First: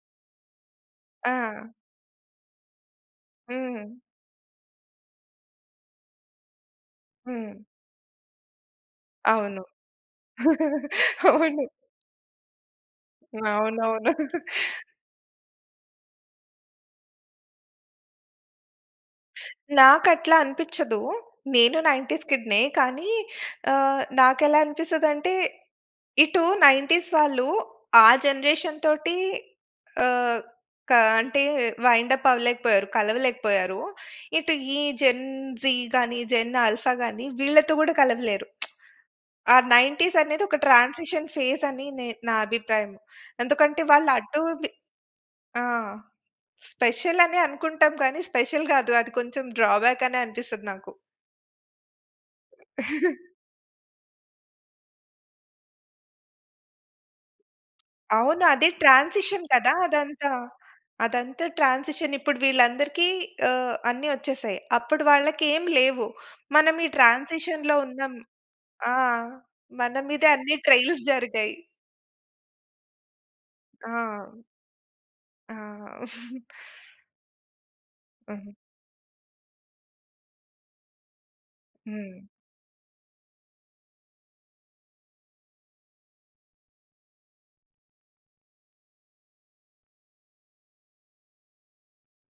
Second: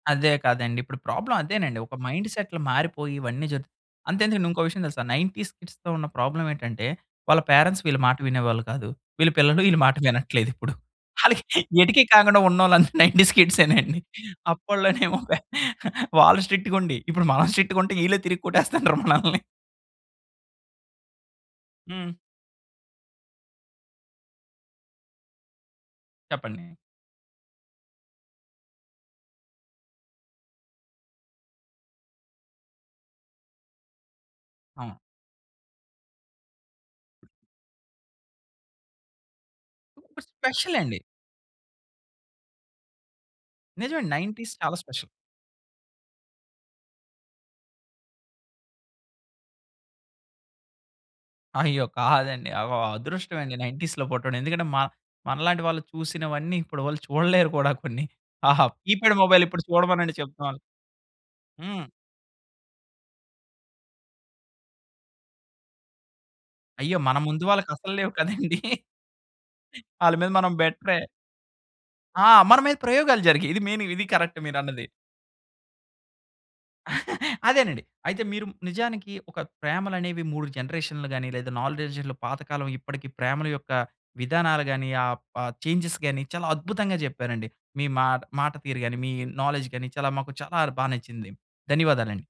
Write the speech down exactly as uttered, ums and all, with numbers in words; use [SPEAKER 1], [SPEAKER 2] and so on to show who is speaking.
[SPEAKER 1] అదే కదండి. ఇప్పుడు ప్రాబ్లమ్
[SPEAKER 2] ఆ!
[SPEAKER 1] అదేనండి, ఒక మైండ్‌సెట్లు మారిపోయి, ఇవన్నీ జరుగు
[SPEAKER 2] హ్మ్.
[SPEAKER 1] అంతెందుకండి ఇంకో విషయం తెలుసా, నైన్టీస్ కిడ్స్‌తో ఉన్న ప్రాబ్లమేటంటే, వాళ్ళ
[SPEAKER 2] హ్మ్.
[SPEAKER 1] పేరెంట్స్ వీళ్ళ మాట వినేవాళ్ళు కాదు, వీళ్ళ
[SPEAKER 2] అవును.
[SPEAKER 1] పిల్లలు ఈళ్ళ మాట వినట్లేదిప్పుడు. అళ్ళకి
[SPEAKER 2] అవును.
[SPEAKER 1] ఎటికీ కాకుండా ఉన్నొళ్ళందరూ నైన్టీస్ కిడ్సేనండి.
[SPEAKER 2] అవునవును.
[SPEAKER 1] అప్పడిలోనేమో పే వాళ్ళు స్ట్రిక్టుగుండి, ఇప్పుడు మనం స్ట్రిక్టుగుంటే, ఈళ్ళే తిరిగి కొట్టేస్తన్నారు మనల్ని.
[SPEAKER 2] నాకట్లా అనిపిచ్చదూ, నేనూ
[SPEAKER 1] హ్మ్.
[SPEAKER 2] నైన్టీస్ కిడ్‌నే, కానీ, ఆహ్, నాకేలా అనిపిస్తదంటే, ఇటు
[SPEAKER 1] చెప్పండి.
[SPEAKER 2] నైన్టీస్ వాళ్ళు, ఆ జనరేషన్ తోటీ ఆహ్, క అంటే వైండప్ అవ్వలేకపోయారు, కలవలేకపోయారూ. ఇటు ఈ
[SPEAKER 1] ఆ!
[SPEAKER 2] జెన్ జీ గానీ, జెన్ ఆల్ఫా గాని వీళ్ళతో కూడా కలవలేరు. ఆ
[SPEAKER 1] ఇప్పుడు
[SPEAKER 2] నైన్టీసనేది ఒక
[SPEAKER 1] స్పెషలండి.
[SPEAKER 2] ట్రాన్సిషన్ ఫేజని నే నా అభిప్రాయం. ఎందుకంటే
[SPEAKER 1] నిజమేండి.
[SPEAKER 2] వాళ్ళటు
[SPEAKER 1] నైన్టీస్
[SPEAKER 2] వి
[SPEAKER 1] చాలా స్పెషల్.
[SPEAKER 2] ఆ! స్పెషలని అనుకుంటాం కానీ, స్పెషల్ గాదు, అది కొంచెం డ్రాబ్యాకనే అనిపిస్తది నాకు.
[SPEAKER 1] అయ్యో! కాదండి అవ అదృష్టం అండి నైన్టీస్‌లో పుట్టడం, ఎందుకంటే మ మనలాంటి వాళ్ళు చూసినవన్నీ, ఇప్పుడి వాళ్ళు చూడలేరు కూడా కొన్ని.
[SPEAKER 2] అవును.
[SPEAKER 1] ఆహా!
[SPEAKER 2] అదే
[SPEAKER 1] కీప్యాడ్ మొబైల్
[SPEAKER 2] ట్రాన్సిషన్
[SPEAKER 1] ఇప్పుడు
[SPEAKER 2] కదా!
[SPEAKER 1] చూడమనండి
[SPEAKER 2] అదంతా.
[SPEAKER 1] చెప్తం.
[SPEAKER 2] అదంతా
[SPEAKER 1] హ్మ్.
[SPEAKER 2] ట్రాన్సిషన్. ఇప్పుడు వీళ్ళందరికీ ఆహ్, అన్ని వచ్చేసాయి, అప్పుడు వాళ్ళ‌కేం లేవు, మనం ఈ
[SPEAKER 1] అయ్యో! మన ముందు
[SPEAKER 2] ట్రాన్సిషన్‌లో
[SPEAKER 1] వాళ్ళకసలు లేవు
[SPEAKER 2] ఉన్నాం.
[SPEAKER 1] కదండీ!
[SPEAKER 2] ఆ! మన
[SPEAKER 1] ఆళ్ళ
[SPEAKER 2] మీదే
[SPEAKER 1] మీద మనం
[SPEAKER 2] అన్ని
[SPEAKER 1] బెటరే.
[SPEAKER 2] ట్రైల్స్ జరిగాయి.
[SPEAKER 1] ఆ! మన మీద ప్రయోగాలు జరిగాయి. ఇది మెయిను, ఇది కరెక్ట్
[SPEAKER 2] ఆ!
[SPEAKER 1] మీరన్నది.
[SPEAKER 2] ఆ!
[SPEAKER 1] అదేనండి. అయితే మీరు
[SPEAKER 2] హ్మ్.
[SPEAKER 1] నిజానికి ఒక ప్రేమలనేవి మూడు జనరేషన్లు గాని, లేదా నాలెడ్జ్‌లో
[SPEAKER 2] హ్మ్.
[SPEAKER 1] పాతకాలం ఇప్పడికీ ప్రేమల యొక్క విధానాలు గాని, ఆ ప చేంజ్‌స్ గానీ, చాలా అద్భుతంగా జెప్పారండి. మీ మాట మాట తీరు గాని, మీ నాలెడ్జ్ గాని, చాలా మాకు చాలార్ బా నచ్చింది. ధన్యవాదాలండి.